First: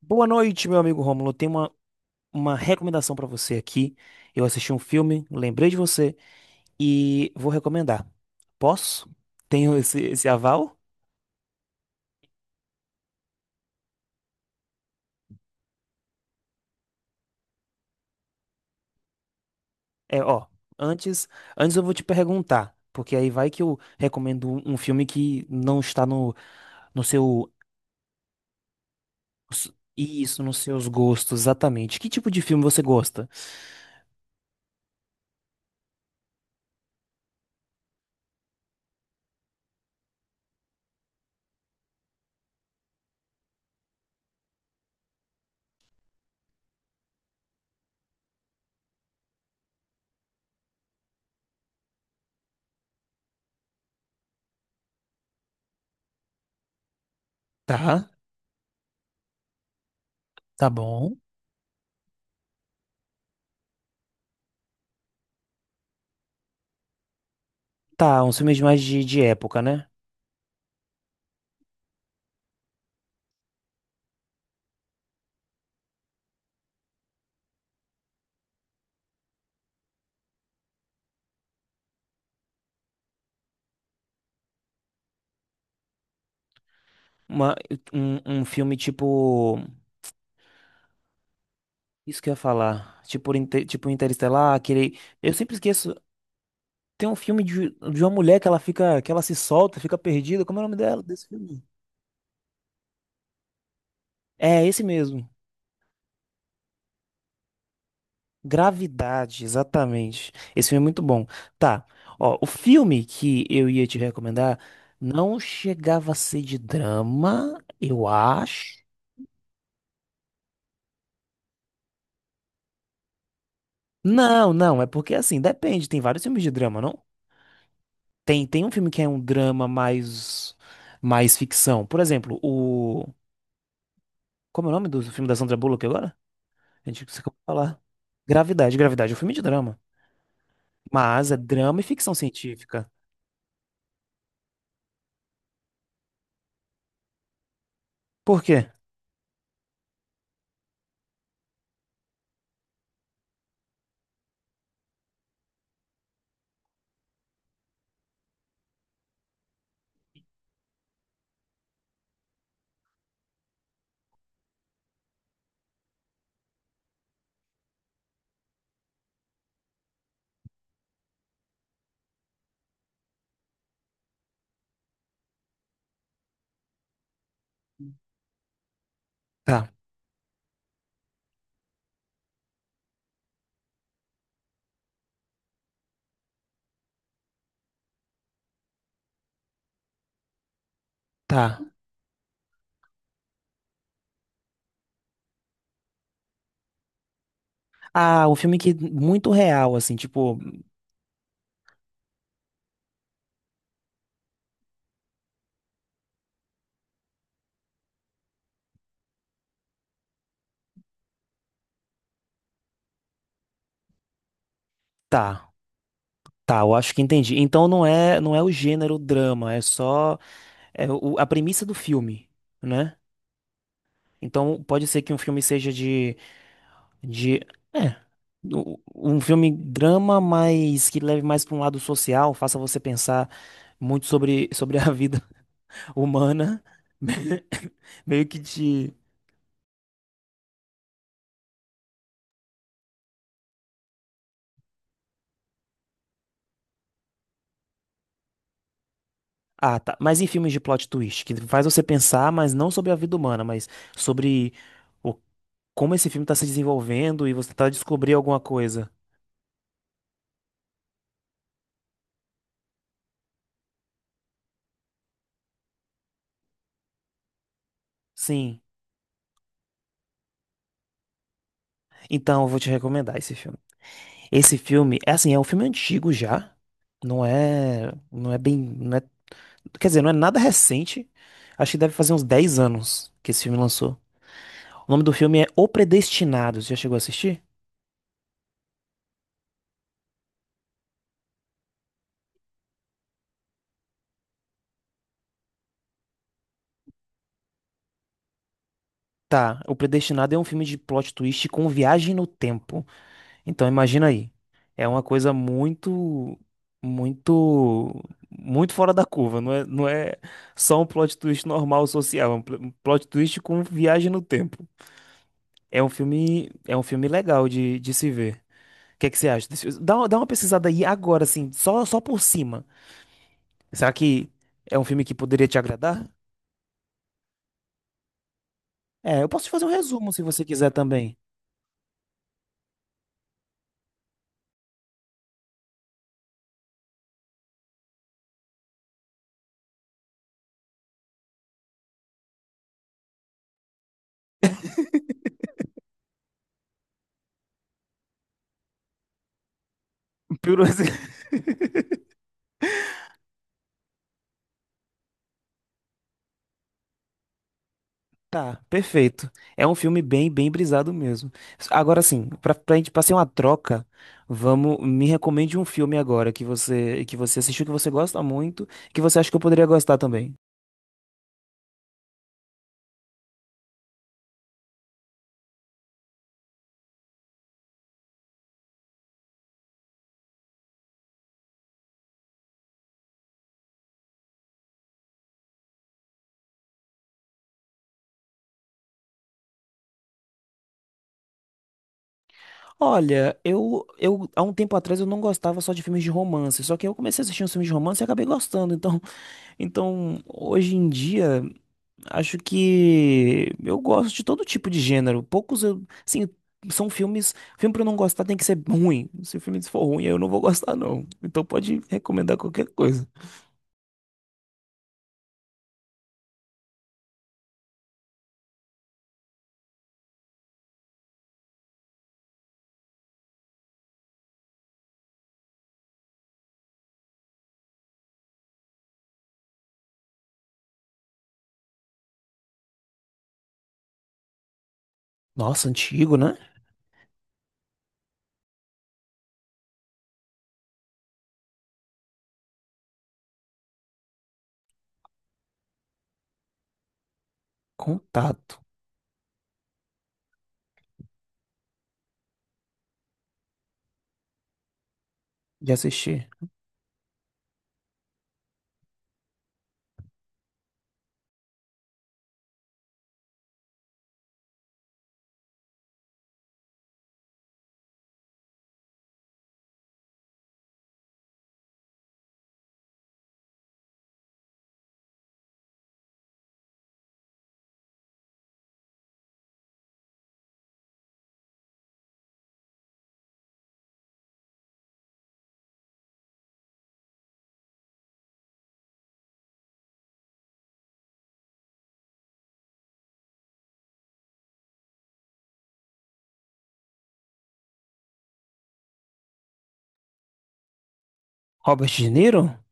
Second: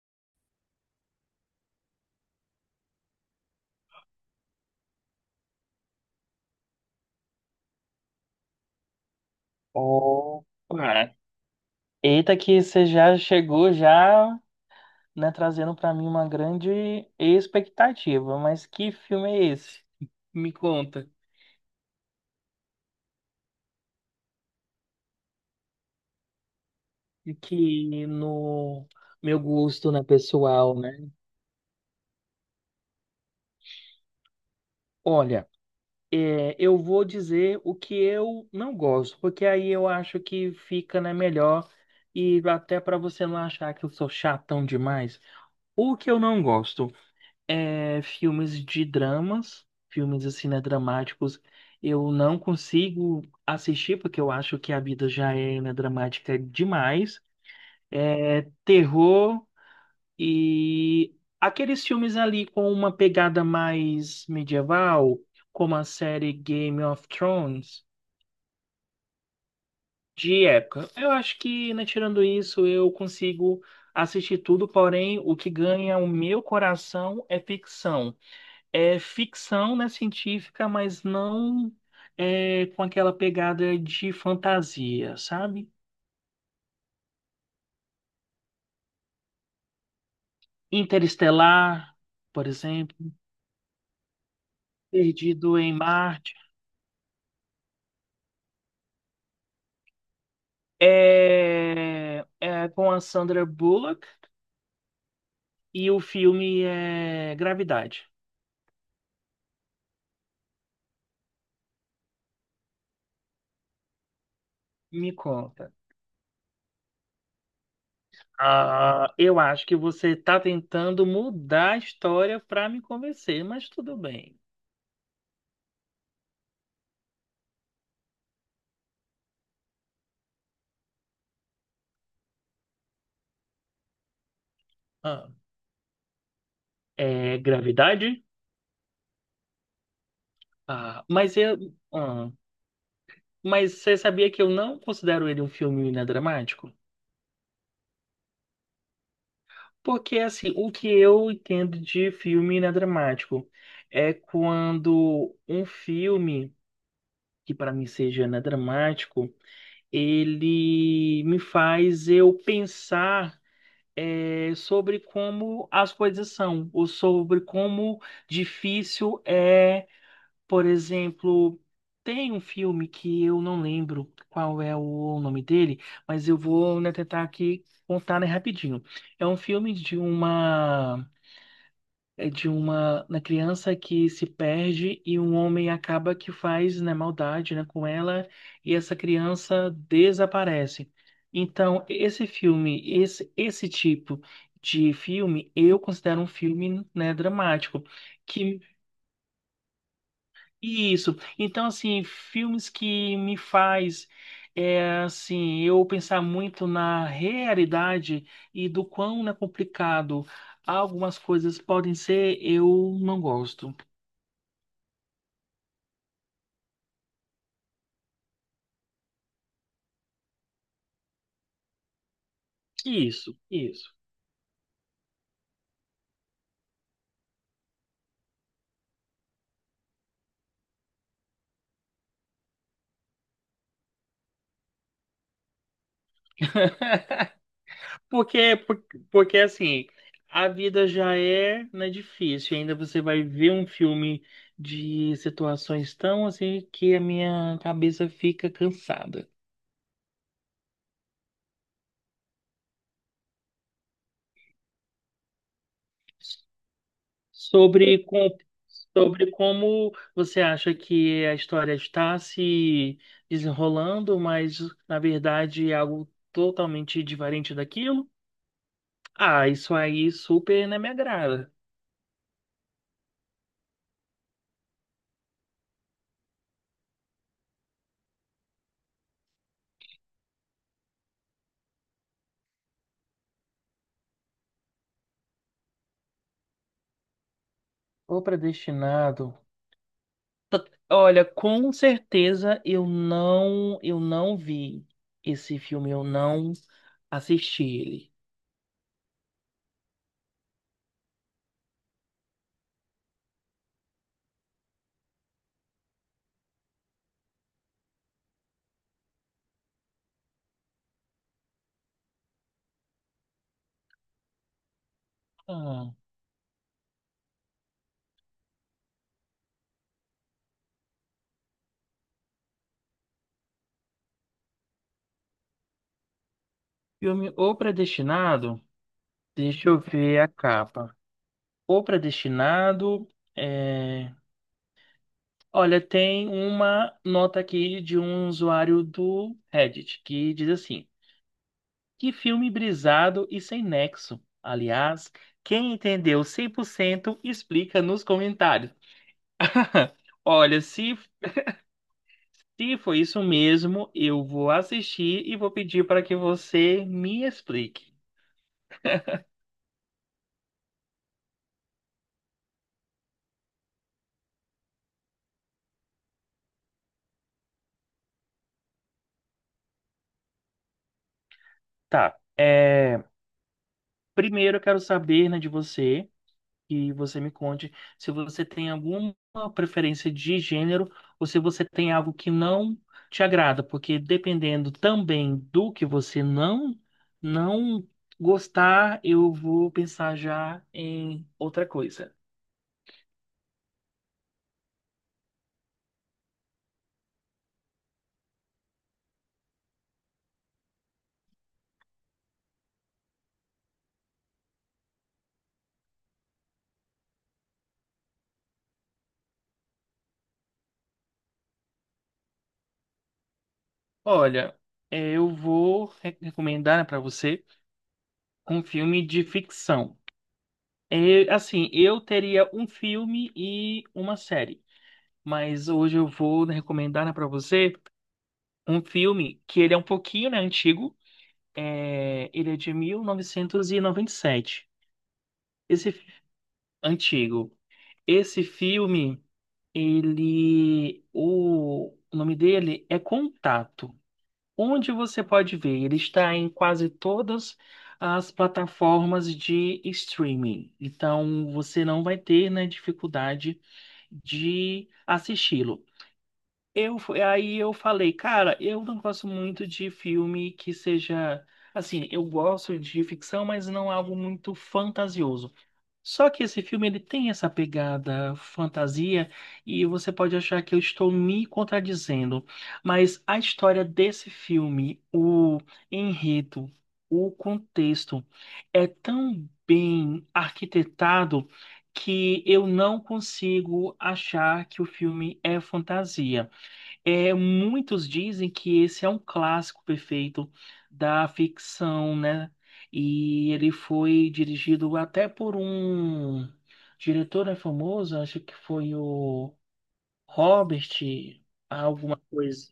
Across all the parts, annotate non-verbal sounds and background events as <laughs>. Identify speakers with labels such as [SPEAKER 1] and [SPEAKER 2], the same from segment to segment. [SPEAKER 1] Boa noite, meu amigo Rômulo. Tenho uma recomendação pra você aqui. Eu assisti um filme, lembrei de você e vou recomendar. Posso? Tenho <laughs> esse
[SPEAKER 2] Opa!
[SPEAKER 1] aval?
[SPEAKER 2] Eita que você já chegou já, né, trazendo pra mim uma grande expectativa. Mas que filme é esse?
[SPEAKER 1] É, ó,
[SPEAKER 2] Me conta.
[SPEAKER 1] antes, antes eu vou te perguntar, porque aí vai que eu recomendo um filme que não está no seu,
[SPEAKER 2] Que no meu gosto, né,
[SPEAKER 1] isso, nos
[SPEAKER 2] pessoal,
[SPEAKER 1] seus
[SPEAKER 2] né?
[SPEAKER 1] gostos, exatamente. Que tipo de filme você gosta?
[SPEAKER 2] Olha, é, eu vou dizer o que eu não gosto, porque aí eu acho que fica, né, melhor e até para você não achar que eu sou chatão demais. O que eu não gosto? É, filmes de dramas, filmes assim, né, dramáticos, eu não consigo assistir porque eu acho que a vida já é, né, dramática demais.
[SPEAKER 1] Tá,
[SPEAKER 2] É, terror
[SPEAKER 1] tá
[SPEAKER 2] e
[SPEAKER 1] bom.
[SPEAKER 2] aqueles filmes ali com uma pegada mais medieval, como a série Game of Thrones,
[SPEAKER 1] Tá, uns filmes mais de época, né?
[SPEAKER 2] de época. Eu acho que, né, tirando isso, eu consigo assistir tudo, porém, o que ganha o meu coração é ficção. Né, científica, mas não é com aquela pegada de fantasia, sabe?
[SPEAKER 1] Uma, um filme tipo.
[SPEAKER 2] Interestelar,
[SPEAKER 1] Isso que eu ia
[SPEAKER 2] por exemplo,
[SPEAKER 1] falar. Tipo, tipo Interestelar, aquele. Eu sempre
[SPEAKER 2] Perdido em
[SPEAKER 1] esqueço.
[SPEAKER 2] Marte,
[SPEAKER 1] Tem um filme de uma mulher que ela fica. Que ela se solta, fica perdida. Como é o nome dela desse filme?
[SPEAKER 2] é com a Sandra Bullock
[SPEAKER 1] É, esse mesmo.
[SPEAKER 2] e o filme é Gravidade.
[SPEAKER 1] Gravidade, exatamente. Esse filme é muito bom. Tá. Ó, o filme que eu ia te recomendar
[SPEAKER 2] Me
[SPEAKER 1] não
[SPEAKER 2] conta.
[SPEAKER 1] chegava a ser de drama, eu acho.
[SPEAKER 2] Ah, eu acho que você está tentando mudar a história para me convencer, mas tudo bem.
[SPEAKER 1] Não, não, é porque assim, depende, tem vários filmes de drama, não? Tem um filme que é um drama mais ficção. Por exemplo, o como é o nome do filme
[SPEAKER 2] Ah,
[SPEAKER 1] da Sandra Bullock agora? A gente se acabou
[SPEAKER 2] é
[SPEAKER 1] de falar.
[SPEAKER 2] Gravidade?
[SPEAKER 1] Gravidade, Gravidade é um filme de drama,
[SPEAKER 2] Ah,
[SPEAKER 1] mas é
[SPEAKER 2] mas eu,
[SPEAKER 1] drama e ficção
[SPEAKER 2] ah,
[SPEAKER 1] científica.
[SPEAKER 2] Mas você sabia que eu não considero ele um filme inadramático?
[SPEAKER 1] Por quê?
[SPEAKER 2] Porque, assim, o que eu entendo de filme inadramático é quando um filme, que para mim seja inadramático, ele me faz eu pensar sobre como as coisas são, ou sobre como difícil é. Por exemplo, tem um filme que eu não lembro qual é o nome dele, mas eu vou, né, tentar aqui contar, né, rapidinho. É um
[SPEAKER 1] Tá,
[SPEAKER 2] filme de uma é de uma, na criança que se perde e um homem acaba que faz, né, maldade, né, com ela e essa criança desaparece.
[SPEAKER 1] tá.
[SPEAKER 2] Então, esse filme, esse tipo de filme, eu considero um filme, né, dramático.
[SPEAKER 1] Ah, um filme
[SPEAKER 2] Que
[SPEAKER 1] que muito real, assim, tipo,
[SPEAKER 2] isso. Então, assim, filmes que me faz, é, assim, eu pensar muito na realidade e do quão é complicado algumas coisas podem ser, eu não gosto.
[SPEAKER 1] tá, tá, eu acho que entendi. Então não é, não é o gênero drama, é só é a premissa do filme, né?
[SPEAKER 2] Isso, isso.
[SPEAKER 1] Então pode ser que um filme seja de, é, um filme drama, mas que leve mais para um lado social, faça você pensar muito sobre, <laughs> sobre a vida <laughs> humana,
[SPEAKER 2] <laughs>
[SPEAKER 1] <laughs> meio que
[SPEAKER 2] Porque, por-
[SPEAKER 1] te.
[SPEAKER 2] Porque assim, a vida já é, né, difícil. Ainda você vai ver um filme de situações tão assim que a minha cabeça fica cansada.
[SPEAKER 1] Ah, tá. Mas em filmes de plot twist, que faz você pensar, mas não sobre a vida humana, mas sobre como esse filme está se desenvolvendo e você tá
[SPEAKER 2] Sobre,
[SPEAKER 1] descobrindo
[SPEAKER 2] com-
[SPEAKER 1] alguma coisa.
[SPEAKER 2] sobre como você acha que a história está se desenrolando, mas na verdade é algo totalmente diferente daquilo?
[SPEAKER 1] Sim.
[SPEAKER 2] Ah, isso aí super não me agrada.
[SPEAKER 1] Então, eu vou te recomendar esse filme. Esse filme, é assim, é um filme antigo já. Não é, não é bem, não é- quer dizer, não é nada recente. Acho que deve fazer uns 10 anos que esse filme lançou. O nome do filme é O Predestinado. Você já chegou a assistir?
[SPEAKER 2] O Predestinado. Olha, com certeza eu não vi esse filme, eu não assisti ele.
[SPEAKER 1] Tá, O Predestinado é um filme de plot twist com viagem no tempo. Então, imagina aí. É uma coisa muito, muito, muito fora da curva. Não é, não é só um plot twist normal social, é um um plot twist com viagem no tempo.
[SPEAKER 2] Ah,
[SPEAKER 1] É um filme legal de se ver. O que é que você acha desse filme? Dá, dá uma pesquisada aí agora, assim, só, só por cima. Será que é um filme que poderia te agradar?
[SPEAKER 2] filme O Predestinado,
[SPEAKER 1] É, eu posso te fazer um
[SPEAKER 2] deixa eu
[SPEAKER 1] resumo
[SPEAKER 2] ver
[SPEAKER 1] se
[SPEAKER 2] a
[SPEAKER 1] você quiser
[SPEAKER 2] capa.
[SPEAKER 1] também.
[SPEAKER 2] O Predestinado é. Olha, tem uma nota aqui de um usuário do Reddit que diz assim: que filme brisado e sem nexo. Aliás, quem entendeu 100% explica nos comentários. <laughs>
[SPEAKER 1] <laughs>
[SPEAKER 2] Olha,
[SPEAKER 1] Piru-.
[SPEAKER 2] se foi isso mesmo, eu vou assistir e vou pedir para que você me explique.
[SPEAKER 1] Tá, perfeito. É um filme bem, bem brisado mesmo. Agora sim, pra gente passar uma troca, vamos, me recomende um filme agora que você assistiu, que você gosta muito, que você acha que eu poderia gostar também.
[SPEAKER 2] Tá. É, primeiro eu quero saber, né, de você, que você me conte se você tem alguma preferência de gênero ou se você tem algo que não te agrada, porque dependendo também do que você não gostar, eu vou pensar já em outra coisa.
[SPEAKER 1] Olha, eu há um tempo atrás eu não gostava só de filmes de romance, só que eu comecei a assistir uns filmes de romance e acabei gostando. Então, então hoje em dia acho que eu gosto de todo tipo de gênero. Poucos eu, assim, são filme pra eu não gostar tem que ser ruim. Se o filme for ruim, eu não vou gostar não. Então pode recomendar qualquer coisa.
[SPEAKER 2] Olha, eu vou recomendar né, para você um filme de ficção. É, assim, eu teria um filme e uma série, mas hoje eu vou né, recomendar né, para você um filme que ele é um pouquinho, né, antigo. É, ele é de mil novecentos e noventa e sete.
[SPEAKER 1] Nossa,
[SPEAKER 2] Esse fi-
[SPEAKER 1] antigo, né?
[SPEAKER 2] Antigo. Esse filme, o nome dele é Contato. Onde você pode ver, ele está em quase todas as
[SPEAKER 1] Contato.
[SPEAKER 2] plataformas de streaming. Então, você não vai ter, né, dificuldade de
[SPEAKER 1] Já
[SPEAKER 2] assisti-lo.
[SPEAKER 1] assisti.
[SPEAKER 2] Aí eu falei, cara, eu não gosto muito de filme que seja. Assim, eu gosto de ficção, mas não algo muito fantasioso. Só que esse filme ele tem essa pegada fantasia e você pode achar que eu estou me contradizendo, mas a história desse filme, o enredo, o contexto é tão bem arquitetado que eu não consigo achar que o filme é fantasia. É, muitos dizem que esse é um clássico perfeito da ficção, né? E ele foi dirigido até por um diretor né, famoso, acho que foi o Robert,
[SPEAKER 1] Robert De
[SPEAKER 2] alguma
[SPEAKER 1] Niro?
[SPEAKER 2] coisa.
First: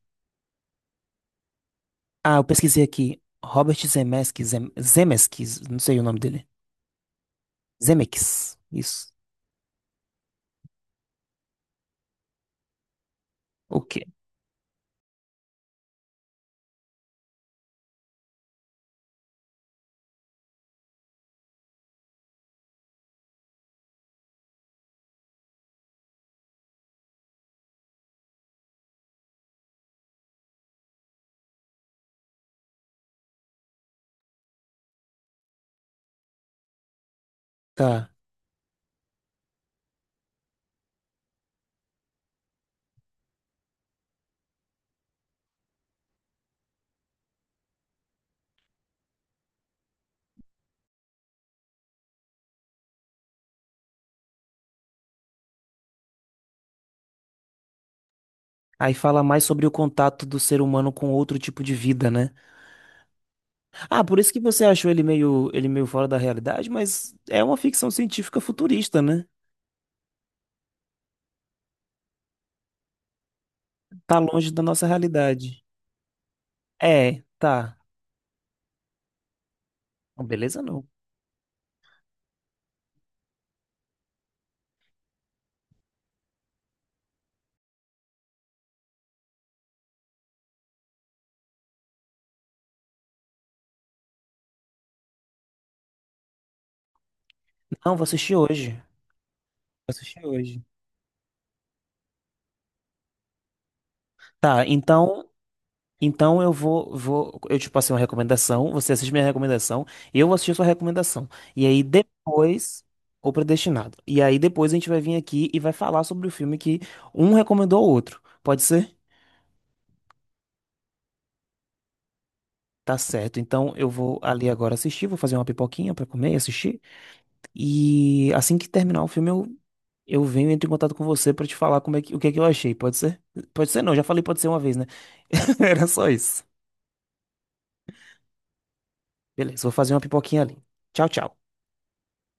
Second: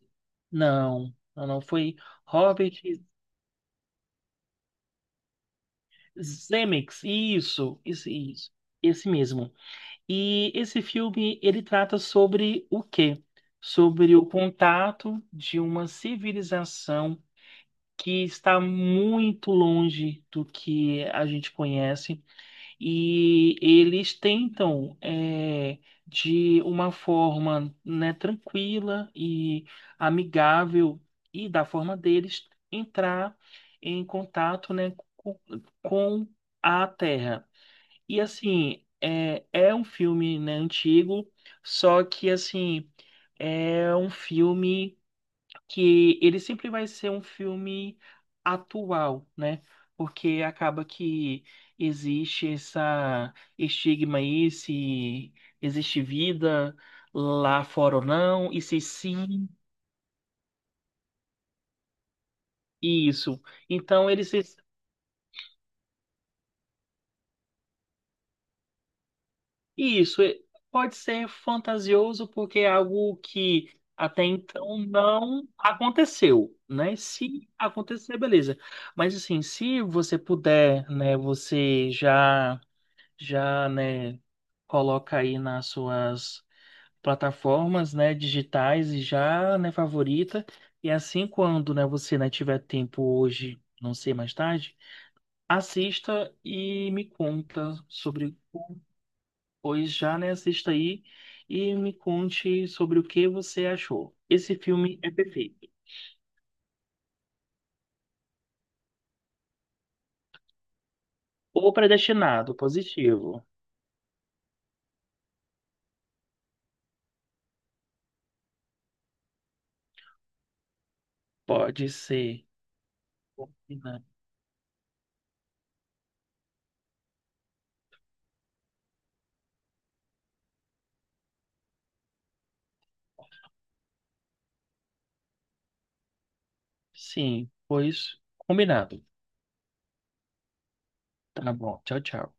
[SPEAKER 2] Não, não, não foi.
[SPEAKER 1] Ah, eu
[SPEAKER 2] Robert
[SPEAKER 1] pesquisei aqui. Robert Zemeckis, Zemeckis, não sei o nome dele.
[SPEAKER 2] Zemeckis. Isso, isso, isso.
[SPEAKER 1] Zemeckis.
[SPEAKER 2] Esse
[SPEAKER 1] Isso.
[SPEAKER 2] mesmo. E esse filme, ele trata sobre o quê?
[SPEAKER 1] O quê?
[SPEAKER 2] Sobre o contato de uma civilização que está muito longe do que a gente conhece e eles tentam é, de uma forma né, tranquila e amigável e da forma deles entrar em contato né, com, a Terra
[SPEAKER 1] Tá.
[SPEAKER 2] e assim é um filme né, antigo, só que assim é um filme que ele sempre vai ser um filme atual, né? Porque acaba que existe essa estigma aí se existe vida lá fora ou não, e se
[SPEAKER 1] Aí fala mais
[SPEAKER 2] sim,
[SPEAKER 1] sobre o contato do ser humano com outro tipo de vida, né?
[SPEAKER 2] isso.
[SPEAKER 1] Ah,
[SPEAKER 2] Então
[SPEAKER 1] por
[SPEAKER 2] ele
[SPEAKER 1] isso
[SPEAKER 2] se
[SPEAKER 1] que você achou ele meio fora da realidade, mas é uma ficção científica futurista, né?
[SPEAKER 2] isso e- Pode ser fantasioso porque é algo que
[SPEAKER 1] Tá
[SPEAKER 2] até
[SPEAKER 1] longe da
[SPEAKER 2] então
[SPEAKER 1] nossa
[SPEAKER 2] não
[SPEAKER 1] realidade.
[SPEAKER 2] aconteceu, né?
[SPEAKER 1] É,
[SPEAKER 2] Se
[SPEAKER 1] tá.
[SPEAKER 2] acontecer, beleza. Mas assim, se você
[SPEAKER 1] Não, beleza, não.
[SPEAKER 2] puder, né, você já já, né, coloca aí nas suas plataformas, né, digitais e já, né, favorita. E assim, quando, né, você, né, tiver tempo hoje, não sei, mais tarde, assista e me conta
[SPEAKER 1] Não, vou
[SPEAKER 2] sobre,
[SPEAKER 1] assistir hoje. Vou
[SPEAKER 2] pois já,
[SPEAKER 1] assistir
[SPEAKER 2] né,
[SPEAKER 1] hoje.
[SPEAKER 2] assista aí e me conte sobre o que você achou. Esse
[SPEAKER 1] Tá,
[SPEAKER 2] filme é
[SPEAKER 1] então,
[SPEAKER 2] perfeito.
[SPEAKER 1] então eu vou, eu te passei uma recomendação, você assiste minha recomendação, eu vou assistir a sua recomendação. E
[SPEAKER 2] Ou
[SPEAKER 1] aí
[SPEAKER 2] predestinado,
[SPEAKER 1] depois,
[SPEAKER 2] positivo.
[SPEAKER 1] O Predestinado. E aí depois a gente vai vir aqui e vai falar sobre o filme que um recomendou ao outro. Pode ser?
[SPEAKER 2] Pode ser.
[SPEAKER 1] Tá certo. Então eu
[SPEAKER 2] Combinado.
[SPEAKER 1] vou ali agora assistir, vou fazer uma pipoquinha pra comer e assistir. E assim que terminar o filme, eu venho e entro em contato com você pra te falar como é que, o que é que eu achei. Pode ser? Pode ser não, já falei pode ser uma vez, né? <laughs> Era só isso.
[SPEAKER 2] Sim, pois combinado.
[SPEAKER 1] Beleza, vou fazer uma pipoquinha ali. Tchau, tchau.
[SPEAKER 2] Tá bom. Tchau, tchau.